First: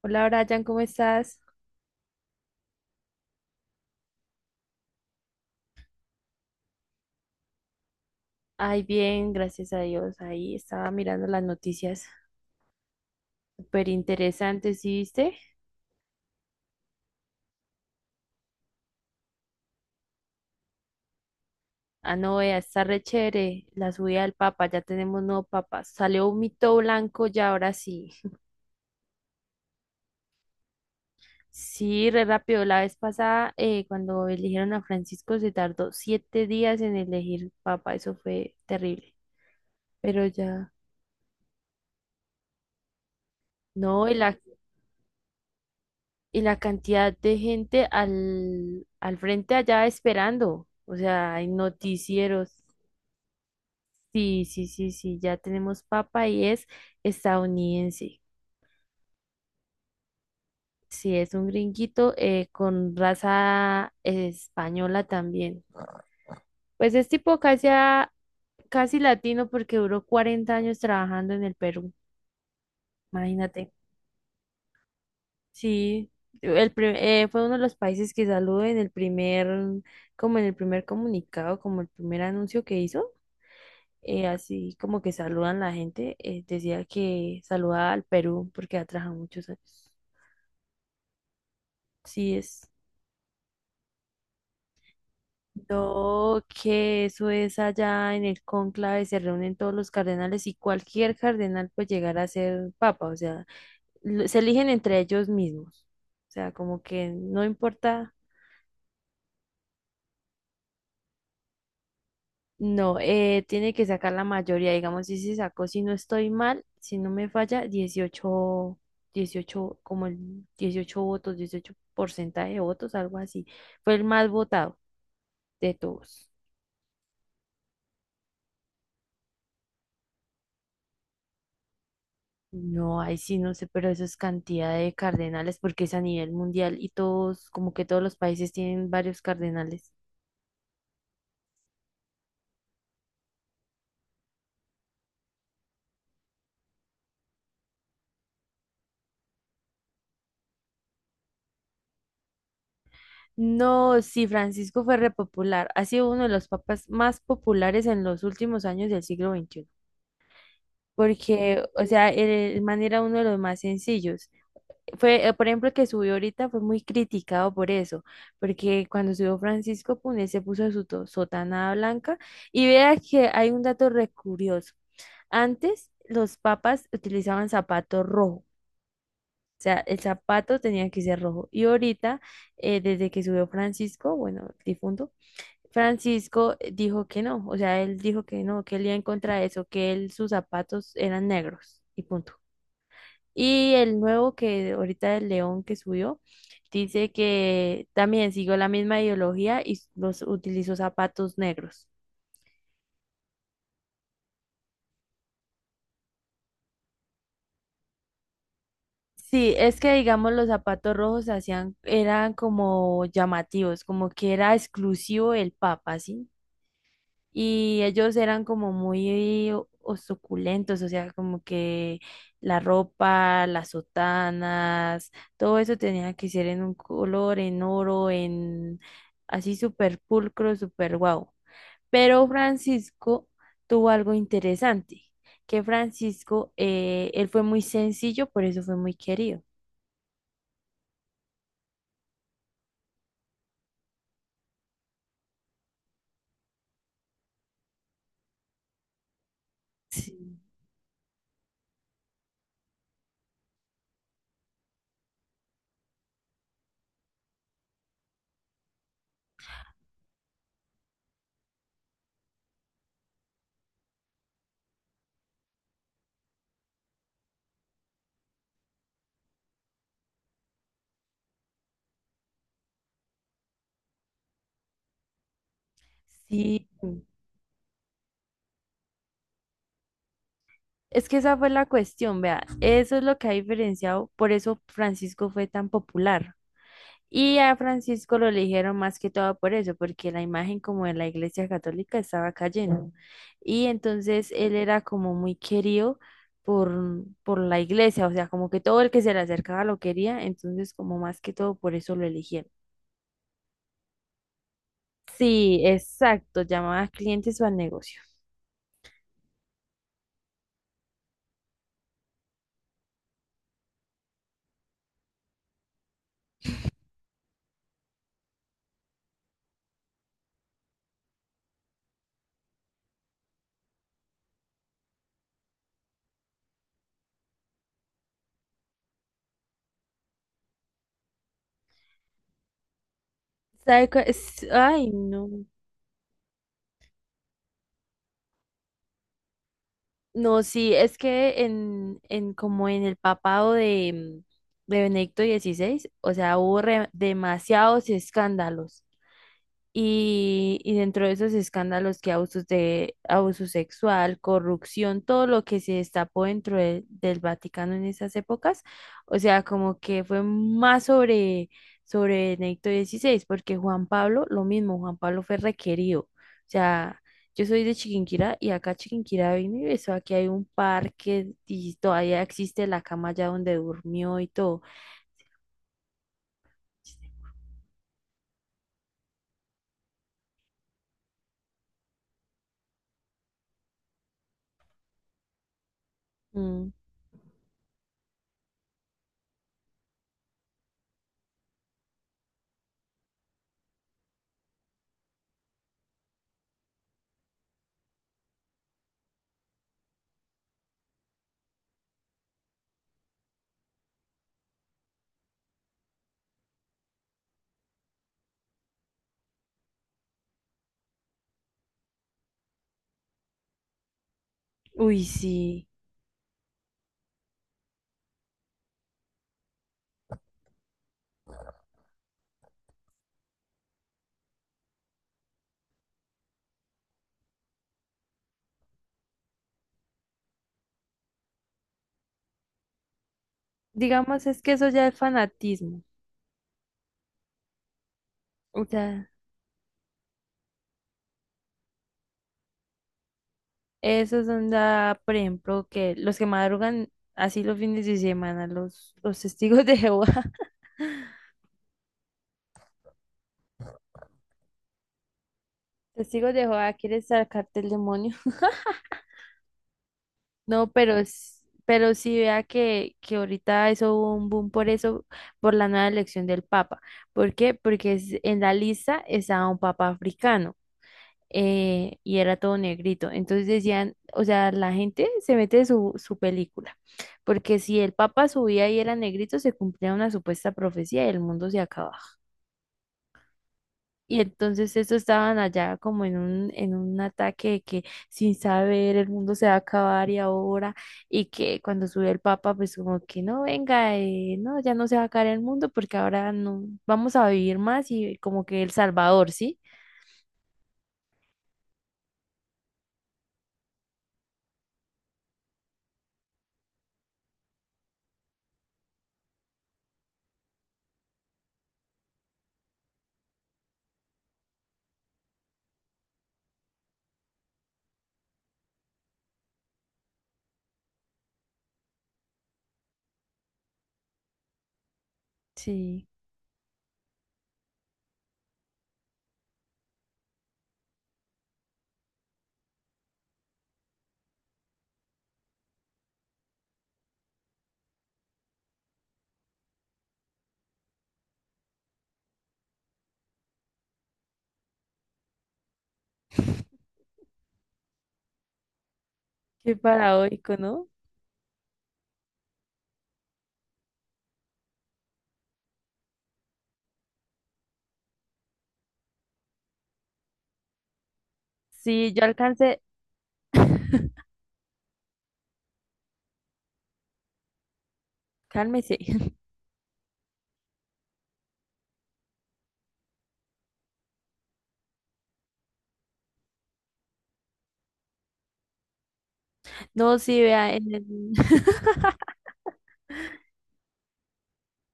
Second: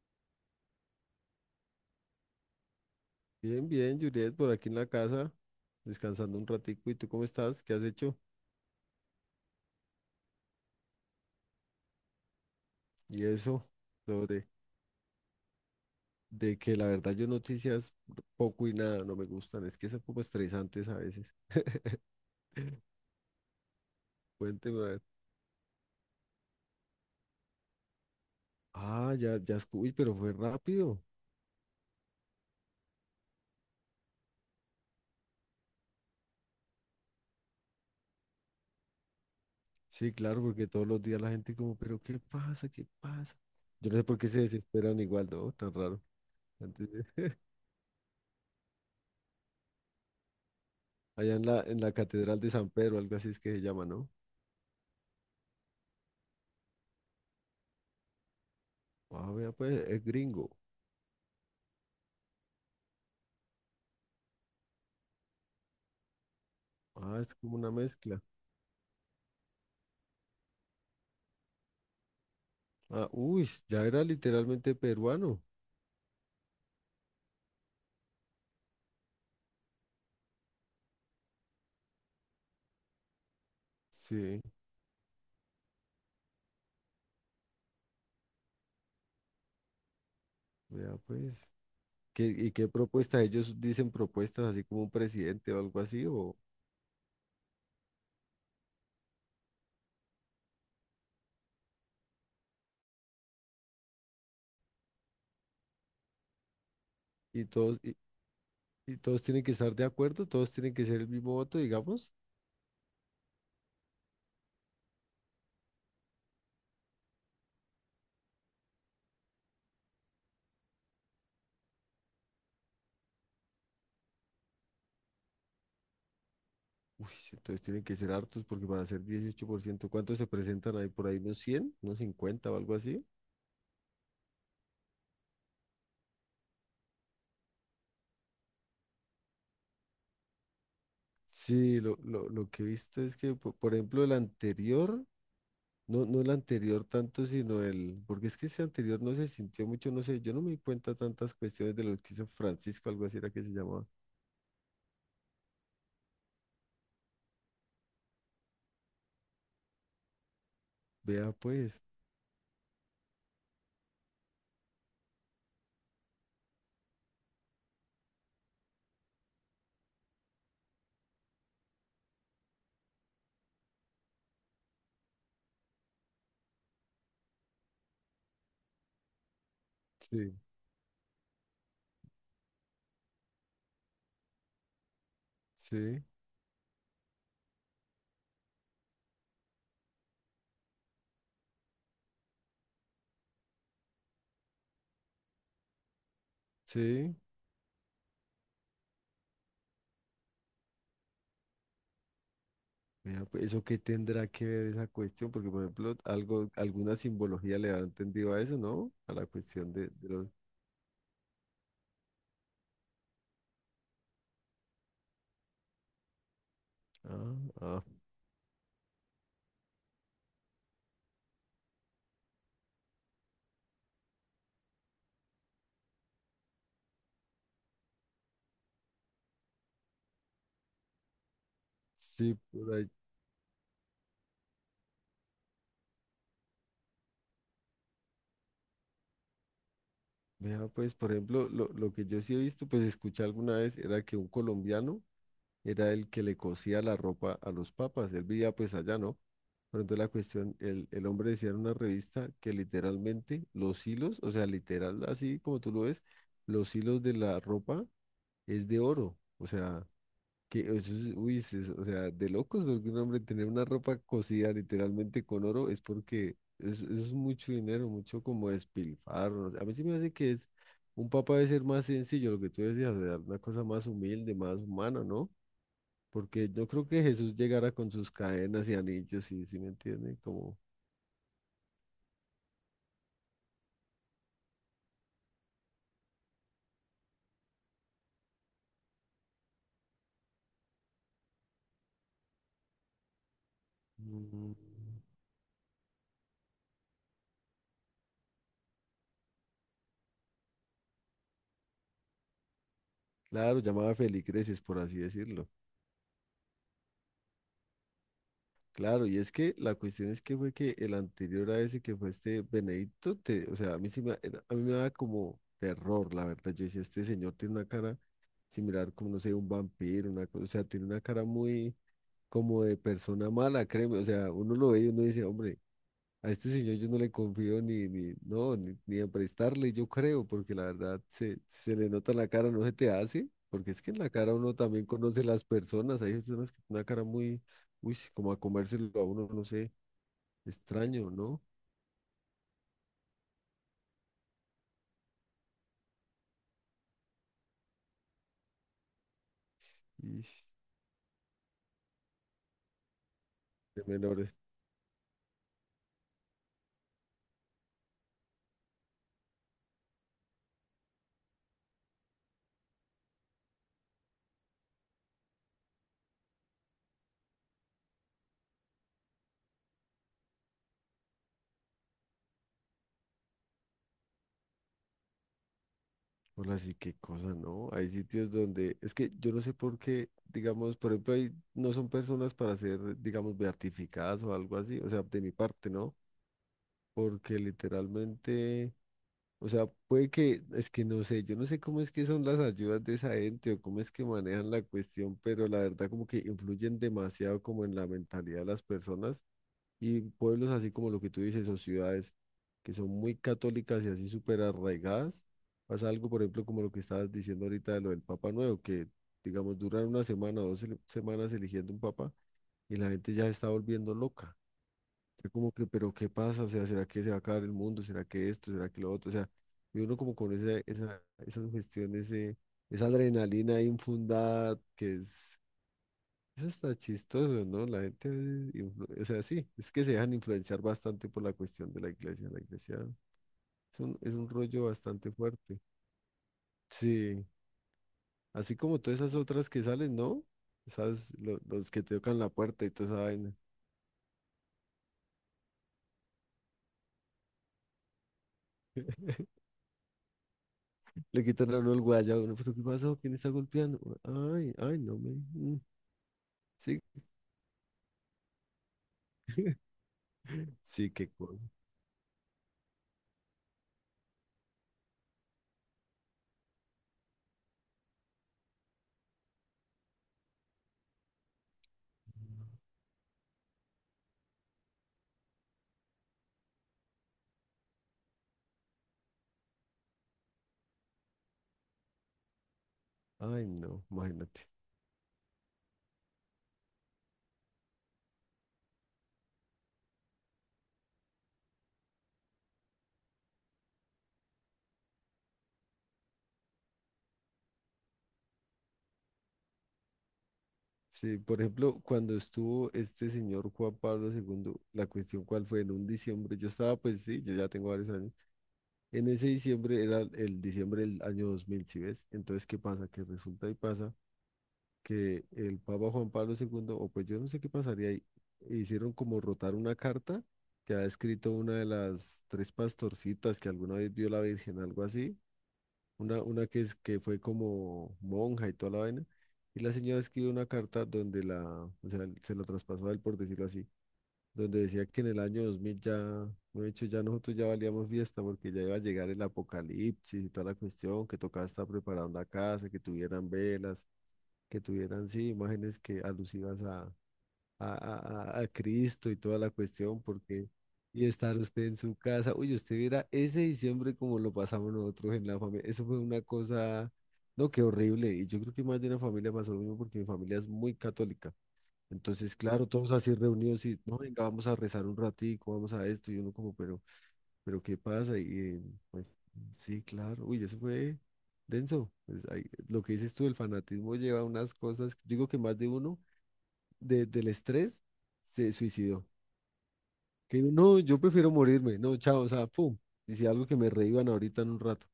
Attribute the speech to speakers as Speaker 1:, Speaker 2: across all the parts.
Speaker 1: Hola Brian, ¿cómo estás?
Speaker 2: Bien, bien, Juliet, por aquí en la casa, descansando un ratico. ¿Y tú cómo estás? ¿Qué has hecho?
Speaker 1: Ay, bien, gracias a Dios. Ahí estaba mirando las noticias
Speaker 2: Y eso,
Speaker 1: súper
Speaker 2: sobre
Speaker 1: interesantes, ¿sí viste?
Speaker 2: de que la verdad yo noticias poco y nada, no me gustan. Es que son como estresantes a veces.
Speaker 1: Ah, no, vea, está re chévere la subida del Papa,
Speaker 2: Cuénteme,
Speaker 1: ya
Speaker 2: a ver.
Speaker 1: tenemos nuevo Papa. Salió un mito blanco ya, ahora sí.
Speaker 2: Ah, ya, ya, uy, pero fue rápido.
Speaker 1: Sí, re rápido. La vez pasada, cuando eligieron a Francisco, se tardó 7 días en elegir Papa, eso fue terrible.
Speaker 2: Sí,
Speaker 1: Pero
Speaker 2: claro, porque
Speaker 1: ya,
Speaker 2: todos los días la gente como, pero ¿qué pasa? ¿Qué pasa? Yo no sé
Speaker 1: no,
Speaker 2: por qué se desesperan igual, ¿no? Tan raro.
Speaker 1: y la
Speaker 2: Antes de-
Speaker 1: cantidad de gente al frente allá esperando. O sea,
Speaker 2: Allá en
Speaker 1: hay
Speaker 2: la, en la Catedral de
Speaker 1: noticieros.
Speaker 2: San Pedro, algo así es que se llama, ¿no?
Speaker 1: Sí, sí, sí, sí, ya tenemos papa y es estadounidense.
Speaker 2: Ah, vea, pues, es gringo.
Speaker 1: Sí, es un gringuito con raza española también. Pues es
Speaker 2: Ah, es
Speaker 1: tipo
Speaker 2: como
Speaker 1: casi,
Speaker 2: una mezcla.
Speaker 1: casi latino porque duró 40 años trabajando en el Perú,
Speaker 2: Ah, uy,
Speaker 1: imagínate.
Speaker 2: ya era literalmente peruano.
Speaker 1: Sí, fue uno de los países que saludó en el primer, como en el primer comunicado, como el primer anuncio que hizo. eh,
Speaker 2: Sí,
Speaker 1: así como que saludan la gente, decía que saludaba al Perú porque ha trabajado muchos años.
Speaker 2: vea pues. ¿Qué,
Speaker 1: Sí
Speaker 2: y qué
Speaker 1: es.
Speaker 2: propuesta? Ellos dicen propuestas así como un presidente o algo así, o,
Speaker 1: No, que eso es allá en el cónclave, se reúnen todos los cardenales y cualquier cardenal puede llegar a ser papa, o sea, se eligen entre ellos mismos. O sea, como que no
Speaker 2: y todos, y,
Speaker 1: importa,
Speaker 2: y todos tienen que estar de acuerdo, todos tienen que ser el mismo voto, digamos.
Speaker 1: no, tiene que sacar la mayoría, digamos, si se sacó, si no estoy mal, si no me falla, dieciocho como el 18 votos, 18 porcentaje de votos, algo así. Fue el más votado de todos.
Speaker 2: Uy, sí, entonces tienen que ser hartos porque van a ser 18%. ¿Cuántos se presentan ahí? Por ahí unos 100, unos 50 o algo
Speaker 1: No,
Speaker 2: así.
Speaker 1: ahí sí no sé, pero eso es cantidad de cardenales porque es a nivel mundial y todos, como que todos los países tienen varios cardenales.
Speaker 2: Sí, lo que he visto es que, por ejemplo, el anterior. No, no el anterior tanto, sino el, porque es que ese anterior no se sintió mucho, no sé, yo no me di cuenta tantas cuestiones de lo que hizo Francisco, algo así era que se llamaba.
Speaker 1: No, sí, Francisco fue repopular. Ha sido uno de los papas más populares en los últimos años del siglo XXI.
Speaker 2: Vea
Speaker 1: Porque,
Speaker 2: pues,
Speaker 1: o sea, el man era uno de los más sencillos. Fue, por ejemplo, el que subió ahorita fue muy criticado por eso. Porque cuando subió Francisco Pune se puso su sotana blanca. Y vea que hay un dato re curioso. Antes los papas utilizaban zapato rojo, o sea, el
Speaker 2: sí,
Speaker 1: zapato tenía que ser rojo. Y ahorita, desde que subió Francisco, bueno, el difunto,
Speaker 2: sí,
Speaker 1: Francisco dijo que no, o sea, él dijo que no, que él iba en contra de eso, que él, sus zapatos eran negros y punto. Y el nuevo que ahorita el león que subió, dice
Speaker 2: sí,
Speaker 1: que también siguió la misma ideología y los utilizó zapatos negros.
Speaker 2: vea pues, eso qué tendrá que ver esa cuestión, porque por ejemplo, algo, alguna simbología le ha entendido a eso, ¿no? A la
Speaker 1: Sí,
Speaker 2: cuestión
Speaker 1: es
Speaker 2: de,
Speaker 1: que
Speaker 2: de los...
Speaker 1: digamos los zapatos rojos se hacían, eran como llamativos, como que era exclusivo del Papa, ¿sí?
Speaker 2: Ah,
Speaker 1: Y
Speaker 2: ah,
Speaker 1: ellos eran como muy o suculentos, o sea, como que la ropa, las sotanas, todo eso tenía que ser en un color, en oro, en así súper pulcro, súper guau. Pero
Speaker 2: sí, por ahí.
Speaker 1: Francisco tuvo algo interesante, que Francisco, él fue muy sencillo, por eso fue muy querido.
Speaker 2: Vea pues, por ejemplo, lo que yo sí he visto, pues escuché alguna vez, era que un colombiano era el que le cosía la ropa a los papas. Él vivía pues allá, ¿no? Pero entonces la
Speaker 1: Sí,
Speaker 2: cuestión, el hombre decía en una revista que literalmente los hilos, o sea, literal, así como tú lo ves, los hilos de la ropa es de oro. O sea, que eso es, uy, es- o sea, de locos, porque un hombre tener una ropa cosida literalmente con oro es porque es- eso es mucho dinero, mucho como despilfarro. A mí sí me hace que es, un papa debe ser más sencillo, lo que tú decías, o sea, una cosa más humilde, más humana, ¿no? Porque
Speaker 1: sí,
Speaker 2: yo creo que Jesús llegara con sus cadenas y anillos, ¿y si me entiende? Como,
Speaker 1: es que esa fue la cuestión, vea, eso es lo que ha diferenciado, por eso Francisco fue tan popular. Y a Francisco lo eligieron más que todo por eso, porque la imagen como de la Iglesia Católica estaba cayendo. Y entonces él
Speaker 2: mm,
Speaker 1: era como muy querido por, por la Iglesia, o sea, como que todo el que se le acercaba lo quería, entonces como más que todo por eso lo eligieron.
Speaker 2: claro, llamaba feligreses, por así decirlo.
Speaker 1: Sí, exacto, llamaba clientes o al negocio.
Speaker 2: Claro, y es que la cuestión es que fue que el anterior a ese que fue este Benedicto, te- o sea, a mí sí me, era- a mí me daba como terror, la verdad. Yo decía, este señor tiene una cara similar como, no sé, un vampiro, una cosa, o sea, tiene una cara muy como de persona mala, créeme. O sea, uno lo ve y uno dice, hombre, a este señor yo no le confío ni, ni, no, ni a prestarle, yo creo, porque la verdad se le nota en la cara, no se te hace, porque es que en la cara uno también
Speaker 1: Ay,
Speaker 2: conoce
Speaker 1: no.
Speaker 2: las personas, hay personas que tienen una cara muy, uy, como a comérselo a uno, no sé,
Speaker 1: No, sí, es
Speaker 2: extraño, ¿no?
Speaker 1: que en como en el papado de, de Benedicto XVI, o sea, hubo demasiados escándalos.
Speaker 2: Y
Speaker 1: Y dentro de esos escándalos que abusos de abuso
Speaker 2: de
Speaker 1: sexual,
Speaker 2: menores.
Speaker 1: corrupción, todo lo que se destapó dentro del Vaticano en esas épocas, o sea, como que fue más sobre, sobre Benedicto XVI porque Juan Pablo, lo mismo, Juan Pablo fue requerido. O sea, yo soy de Chiquinquirá y acá Chiquinquirá vino y besó, aquí hay un parque y todavía existe la cama allá donde durmió y todo.
Speaker 2: Hola, sí, qué cosa, ¿no? Hay sitios donde, es que yo no sé por qué, digamos, por ejemplo, ahí no son personas para ser, digamos, beatificadas o algo así, o sea, de mi parte, ¿no?
Speaker 1: Mm,
Speaker 2: Porque literalmente... O sea, puede que, es que no sé, yo no sé cómo es que son las ayudas de esa gente o cómo es que manejan la cuestión, pero la verdad como que influyen demasiado como en la mentalidad de las personas y pueblos así como lo que tú dices o ciudades que son muy católicas y así súper arraigadas. Pasa algo, por ejemplo, como lo que estabas diciendo ahorita de lo del Papa Nuevo, que digamos duran una semana o dos semanas eligiendo un papa y la gente ya se está volviendo loca.
Speaker 1: uy,
Speaker 2: Yo como que,
Speaker 1: sí.
Speaker 2: pero ¿qué pasa? O sea, ¿será que se va a acabar el mundo? ¿Será que esto? ¿Será que lo otro? O sea, y uno como con esa sugestión, ese, esa adrenalina ahí infundada, que es, eso está chistoso, ¿no? La gente, a veces o sea, sí, es que se dejan influenciar bastante por la cuestión de la iglesia. La iglesia es un, es
Speaker 1: Digamos,
Speaker 2: un
Speaker 1: es que
Speaker 2: rollo
Speaker 1: eso ya es
Speaker 2: bastante fuerte.
Speaker 1: fanatismo.
Speaker 2: Sí, así
Speaker 1: O
Speaker 2: como todas
Speaker 1: sea,
Speaker 2: esas otras que salen, ¿no? Esas, los que te tocan la puerta y toda esa vaina.
Speaker 1: esos son, da por ejemplo, que los que madrugan así los fines de semana, los testigos de Jehová.
Speaker 2: Le quitan a uno el guaya, uno, ¿pero qué pasó? ¿Quién está golpeando? Ay, ay, no me. Mm,
Speaker 1: Testigos de Jehová
Speaker 2: sí,
Speaker 1: quiere sacarte el demonio. No,
Speaker 2: sí,
Speaker 1: pero,
Speaker 2: qué cosa.
Speaker 1: pero sí vea que ahorita eso hubo un boom por eso, por la nueva elección del Papa. ¿Por qué? Porque en la lista estaba un Papa africano. Y era todo negrito. Entonces decían, o sea, la gente se mete su, su película, porque si el Papa subía y era negrito, se cumplía una supuesta profecía y el mundo se acababa.
Speaker 2: Ay, no,
Speaker 1: Y
Speaker 2: imagínate.
Speaker 1: entonces estos estaban allá como en un ataque de que sin saber el mundo se va a acabar y ahora, y que cuando subió el Papa, pues como que no, venga, no, ya no se va a acabar el mundo porque ahora no, vamos a vivir más y como que el Salvador, ¿sí?
Speaker 2: Sí, por ejemplo, cuando estuvo este señor Juan Pablo segundo, la cuestión cuál fue en un diciembre, yo estaba, pues sí, yo ya tengo varios años. En ese diciembre era el diciembre del año 2000, ¿sí ves? Entonces, ¿qué pasa? Que resulta y pasa que el Papa Juan Pablo segundo o pues yo no sé qué pasaría ahí, hicieron como rotar una carta que ha escrito una de las tres pastorcitas que alguna vez vio la Virgen, algo así,
Speaker 1: Sí,
Speaker 2: una que, es, que fue como monja y toda la vaina, y la señora escribió una carta donde la, o sea, se lo traspasó a él, por decirlo así, donde decía que en el año 2000 ya, de hecho, ya nosotros ya valíamos fiesta porque ya iba a llegar el apocalipsis y toda la cuestión, que tocaba estar preparando la casa, que tuvieran velas, que tuvieran, sí, imágenes que alusivas a, Cristo y toda la
Speaker 1: qué
Speaker 2: cuestión, porque
Speaker 1: paradójico, ¿no?
Speaker 2: y estar usted en su casa, uy, usted viera ese diciembre como lo pasamos nosotros en la familia, eso fue una cosa, no, qué horrible, y yo creo que más de una familia pasó lo mismo porque mi familia es muy católica,
Speaker 1: Sí, yo
Speaker 2: entonces, claro,
Speaker 1: alcancé,
Speaker 2: todos así reunidos y, no, venga, vamos a rezar un ratico, vamos a esto, y uno como, pero... Pero ¿qué pasa? Y eh,
Speaker 1: cálmese.
Speaker 2: pues sí, claro. Uy, eso fue denso. Pues, ahí, lo que dices tú, el fanatismo lleva a unas cosas. Digo que más de uno del estrés se suicidó.
Speaker 1: No,
Speaker 2: Que
Speaker 1: sí,
Speaker 2: digo,
Speaker 1: vea,
Speaker 2: no, yo prefiero morirme. No, chao, o sea, pum. Y si algo que me reíban ahorita en un rato.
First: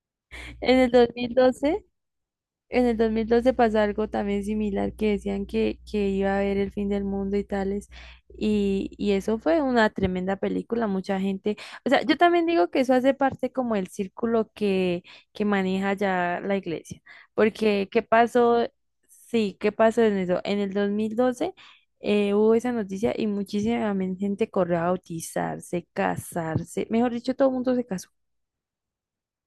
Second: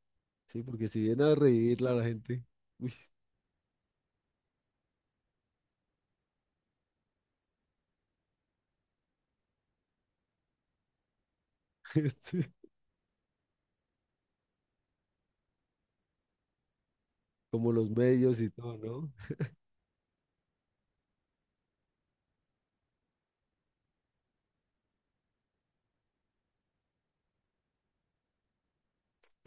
Speaker 2: Sí,
Speaker 1: en
Speaker 2: porque
Speaker 1: el
Speaker 2: si
Speaker 1: dos
Speaker 2: viene
Speaker 1: mil
Speaker 2: a
Speaker 1: doce.
Speaker 2: reírla a la gente,
Speaker 1: En
Speaker 2: uy,
Speaker 1: el 2012 pasó algo también similar que decían que iba a haber el fin del mundo y tales. Y eso fue una tremenda película, mucha gente. O sea, yo también
Speaker 2: este,
Speaker 1: digo que eso hace parte como el círculo que maneja ya la iglesia.
Speaker 2: como
Speaker 1: Porque,
Speaker 2: los
Speaker 1: ¿qué
Speaker 2: medios y
Speaker 1: pasó?
Speaker 2: todo, ¿no?
Speaker 1: Sí, ¿qué pasó en eso? En el 2012 hubo esa noticia y muchísima gente corrió a bautizarse, casarse. Mejor dicho, todo el mundo se casó.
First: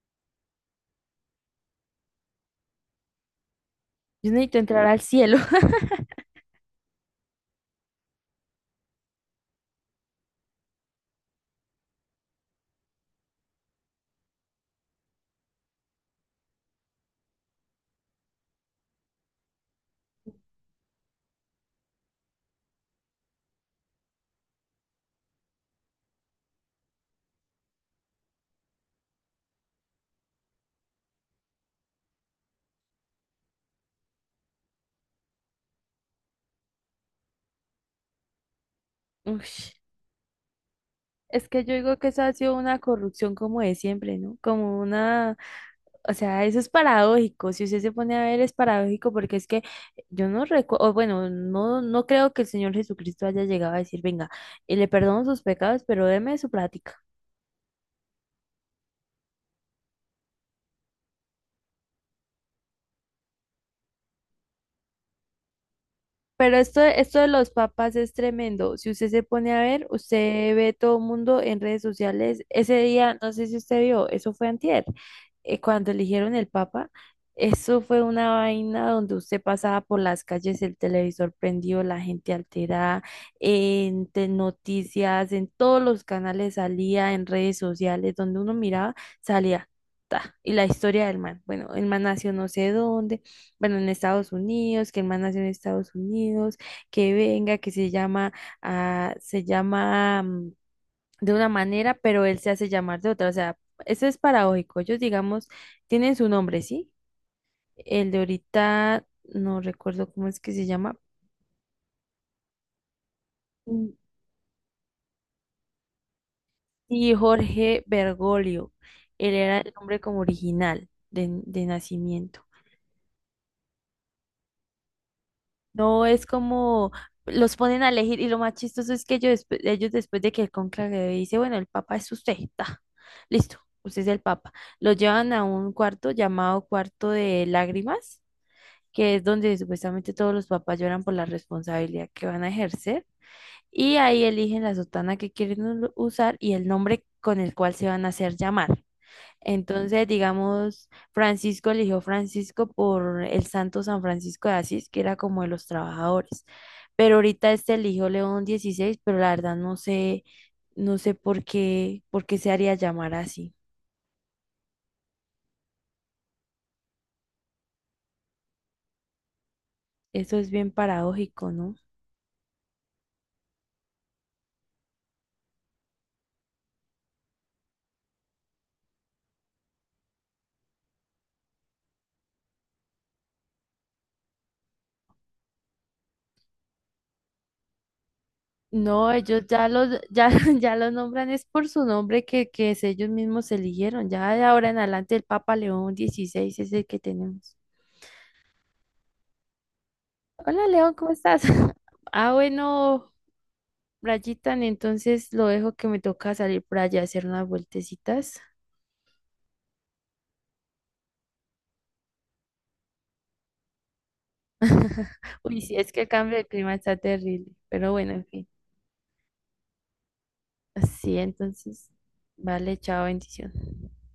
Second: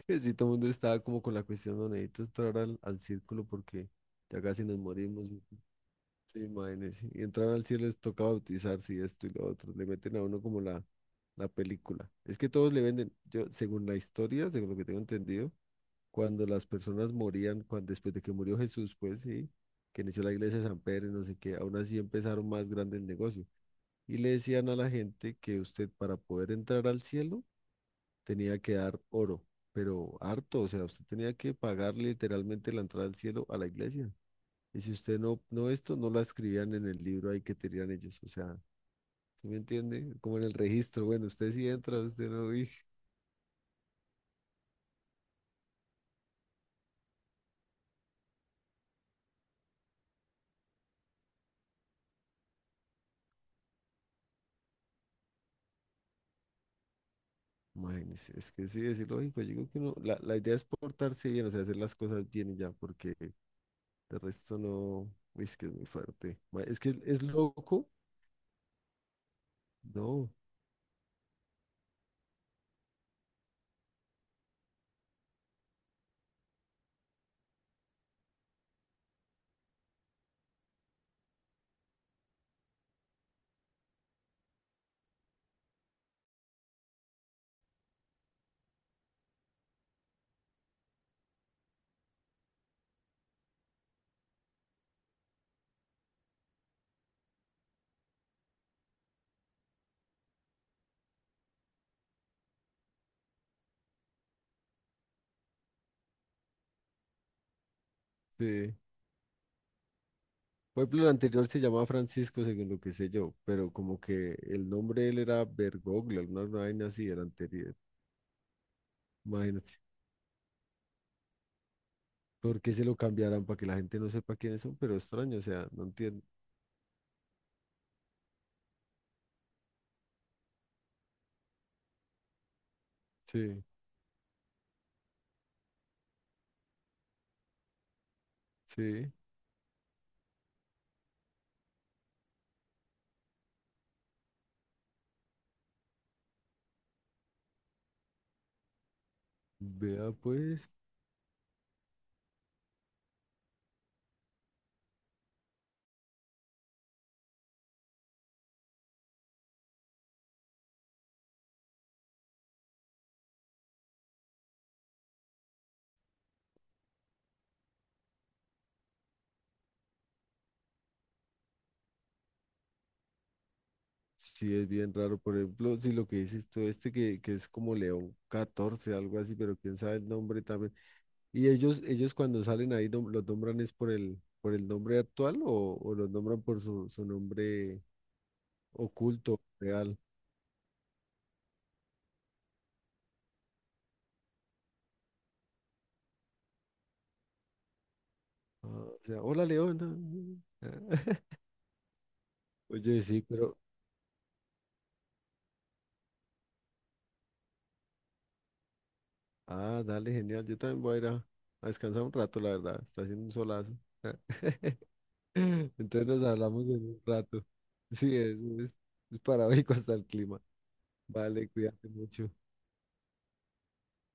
Speaker 2: Que si todo el mundo estaba como con la cuestión, no necesito entrar al círculo porque
Speaker 1: Yo
Speaker 2: ya
Speaker 1: necesito
Speaker 2: casi nos
Speaker 1: entrar al
Speaker 2: morimos.
Speaker 1: cielo.
Speaker 2: Sí, imagínese, sí, y entrar al cielo les toca bautizarse y esto y lo otro. Le meten a uno como la película. Es que todos le venden, yo, según la historia, según lo que tengo entendido, cuando las personas morían, cuando, después de que murió Jesús, pues sí, que inició la iglesia de San Pedro y no sé qué, aún así empezaron más grande el negocio. Y le decían a la gente que usted para poder entrar al cielo tenía que dar oro, pero harto, o sea, usted tenía que pagar literalmente la entrada al cielo a la iglesia. Y si usted no, no esto, no la escribían en el libro ahí que tenían ellos. O sea, ¿sí me
Speaker 1: Ush.
Speaker 2: entiende? Como en el registro. Bueno,
Speaker 1: Es
Speaker 2: usted
Speaker 1: que
Speaker 2: sí
Speaker 1: yo digo
Speaker 2: entra,
Speaker 1: que eso
Speaker 2: usted
Speaker 1: ha
Speaker 2: no.
Speaker 1: sido
Speaker 2: Y,
Speaker 1: una corrupción como de siempre, ¿no? Como una, o sea, eso es paradójico. Si usted se pone a ver, es paradójico porque es que yo no recuerdo, bueno, no, no creo que el Señor Jesucristo haya llegado a decir, venga, le perdono sus pecados, pero deme su plática.
Speaker 2: imagínese, es que sí, es ilógico. Yo digo que no. La idea es portarse bien, o sea, hacer las cosas bien y ya, porque de resto no. Uy, es que es muy fuerte.
Speaker 1: Pero
Speaker 2: Es
Speaker 1: esto,
Speaker 2: que
Speaker 1: esto
Speaker 2: es
Speaker 1: de los
Speaker 2: loco.
Speaker 1: papas es tremendo. Si usted se pone a ver,
Speaker 2: No.
Speaker 1: usted ve todo el mundo en redes sociales. Ese día, no sé si usted vio, eso fue antier, cuando eligieron el papa, eso fue una vaina donde usted pasaba por las calles, el televisor prendido, la gente alterada, noticias, en todos los canales salía, en redes sociales, donde uno miraba, salía. Ta, y la historia del man. Bueno, el man nació no sé dónde bueno, en Estados Unidos, que el man nació en Estados Unidos, que venga, que se llama, ah, se llama de una manera, pero él se hace llamar de otra. O sea, eso es paradójico. Ellos, digamos, tienen su nombre, ¿sí? El de
Speaker 2: Sí.
Speaker 1: ahorita, no recuerdo cómo es que se
Speaker 2: Por
Speaker 1: llama.
Speaker 2: ejemplo, el anterior se llamaba Francisco, según lo que sé yo, pero
Speaker 1: Mm,
Speaker 2: como que el nombre de él era Bergoglio, alguna vaina así,
Speaker 1: sí,
Speaker 2: el anterior.
Speaker 1: Jorge Bergoglio. Él era el
Speaker 2: Imagínate.
Speaker 1: nombre como original de nacimiento.
Speaker 2: ¿Por qué se lo cambiarán? Para que la gente no sepa quiénes son, pero extraño, o sea, no
Speaker 1: No,
Speaker 2: entiendo.
Speaker 1: es como los ponen a elegir y lo más chistoso es que ellos, ellos después de que el cónclave dice, bueno, el papa es usted, ta, listo,
Speaker 2: Sí,
Speaker 1: usted es el papa. Lo llevan a un cuarto llamado cuarto de lágrimas,
Speaker 2: sí.
Speaker 1: que es donde supuestamente todos los papas lloran por la responsabilidad que van a ejercer y ahí eligen la sotana que quieren usar y el nombre con el cual se van a hacer llamar. Entonces,
Speaker 2: Vea pues,
Speaker 1: digamos, Francisco eligió Francisco por el santo San Francisco de Asís, que era como de los trabajadores. Pero ahorita este eligió León XVI pero la verdad no sé, no sé por qué se haría llamar así. Eso es bien paradójico, ¿no?
Speaker 2: sí es bien raro. Por ejemplo, si lo que dices tú, este que es como León XIV algo así, pero quién sabe el nombre también. Y ellos cuando salen ahí nom- los nombran es por el nombre actual o los nombran por su, su nombre
Speaker 1: No,
Speaker 2: oculto,
Speaker 1: ellos ya
Speaker 2: real.
Speaker 1: ya los nombran, es por su nombre que es ellos mismos eligieron. Ya de ahora en adelante el Papa León XVI es el que tenemos.
Speaker 2: Ah, o sea, hola León.
Speaker 1: Hola
Speaker 2: Ah, ah.
Speaker 1: León, ¿cómo estás? Ah,
Speaker 2: Oye,
Speaker 1: bueno,
Speaker 2: sí, pero,
Speaker 1: Brayitan, entonces lo dejo que me toca salir por allá a hacer unas vueltecitas.
Speaker 2: ah, dale, genial. Yo también voy a ir a descansar un rato, la verdad. Está haciendo un solazo.
Speaker 1: Uy, sí, es que
Speaker 2: Entonces
Speaker 1: el
Speaker 2: nos
Speaker 1: cambio de
Speaker 2: hablamos
Speaker 1: clima
Speaker 2: en
Speaker 1: está
Speaker 2: un rato.
Speaker 1: terrible, pero bueno,
Speaker 2: Sí,
Speaker 1: en fin.
Speaker 2: es, es paradójico hasta el clima.
Speaker 1: Así,
Speaker 2: Vale, cuídate
Speaker 1: entonces,
Speaker 2: mucho.
Speaker 1: vale, chao, bendición.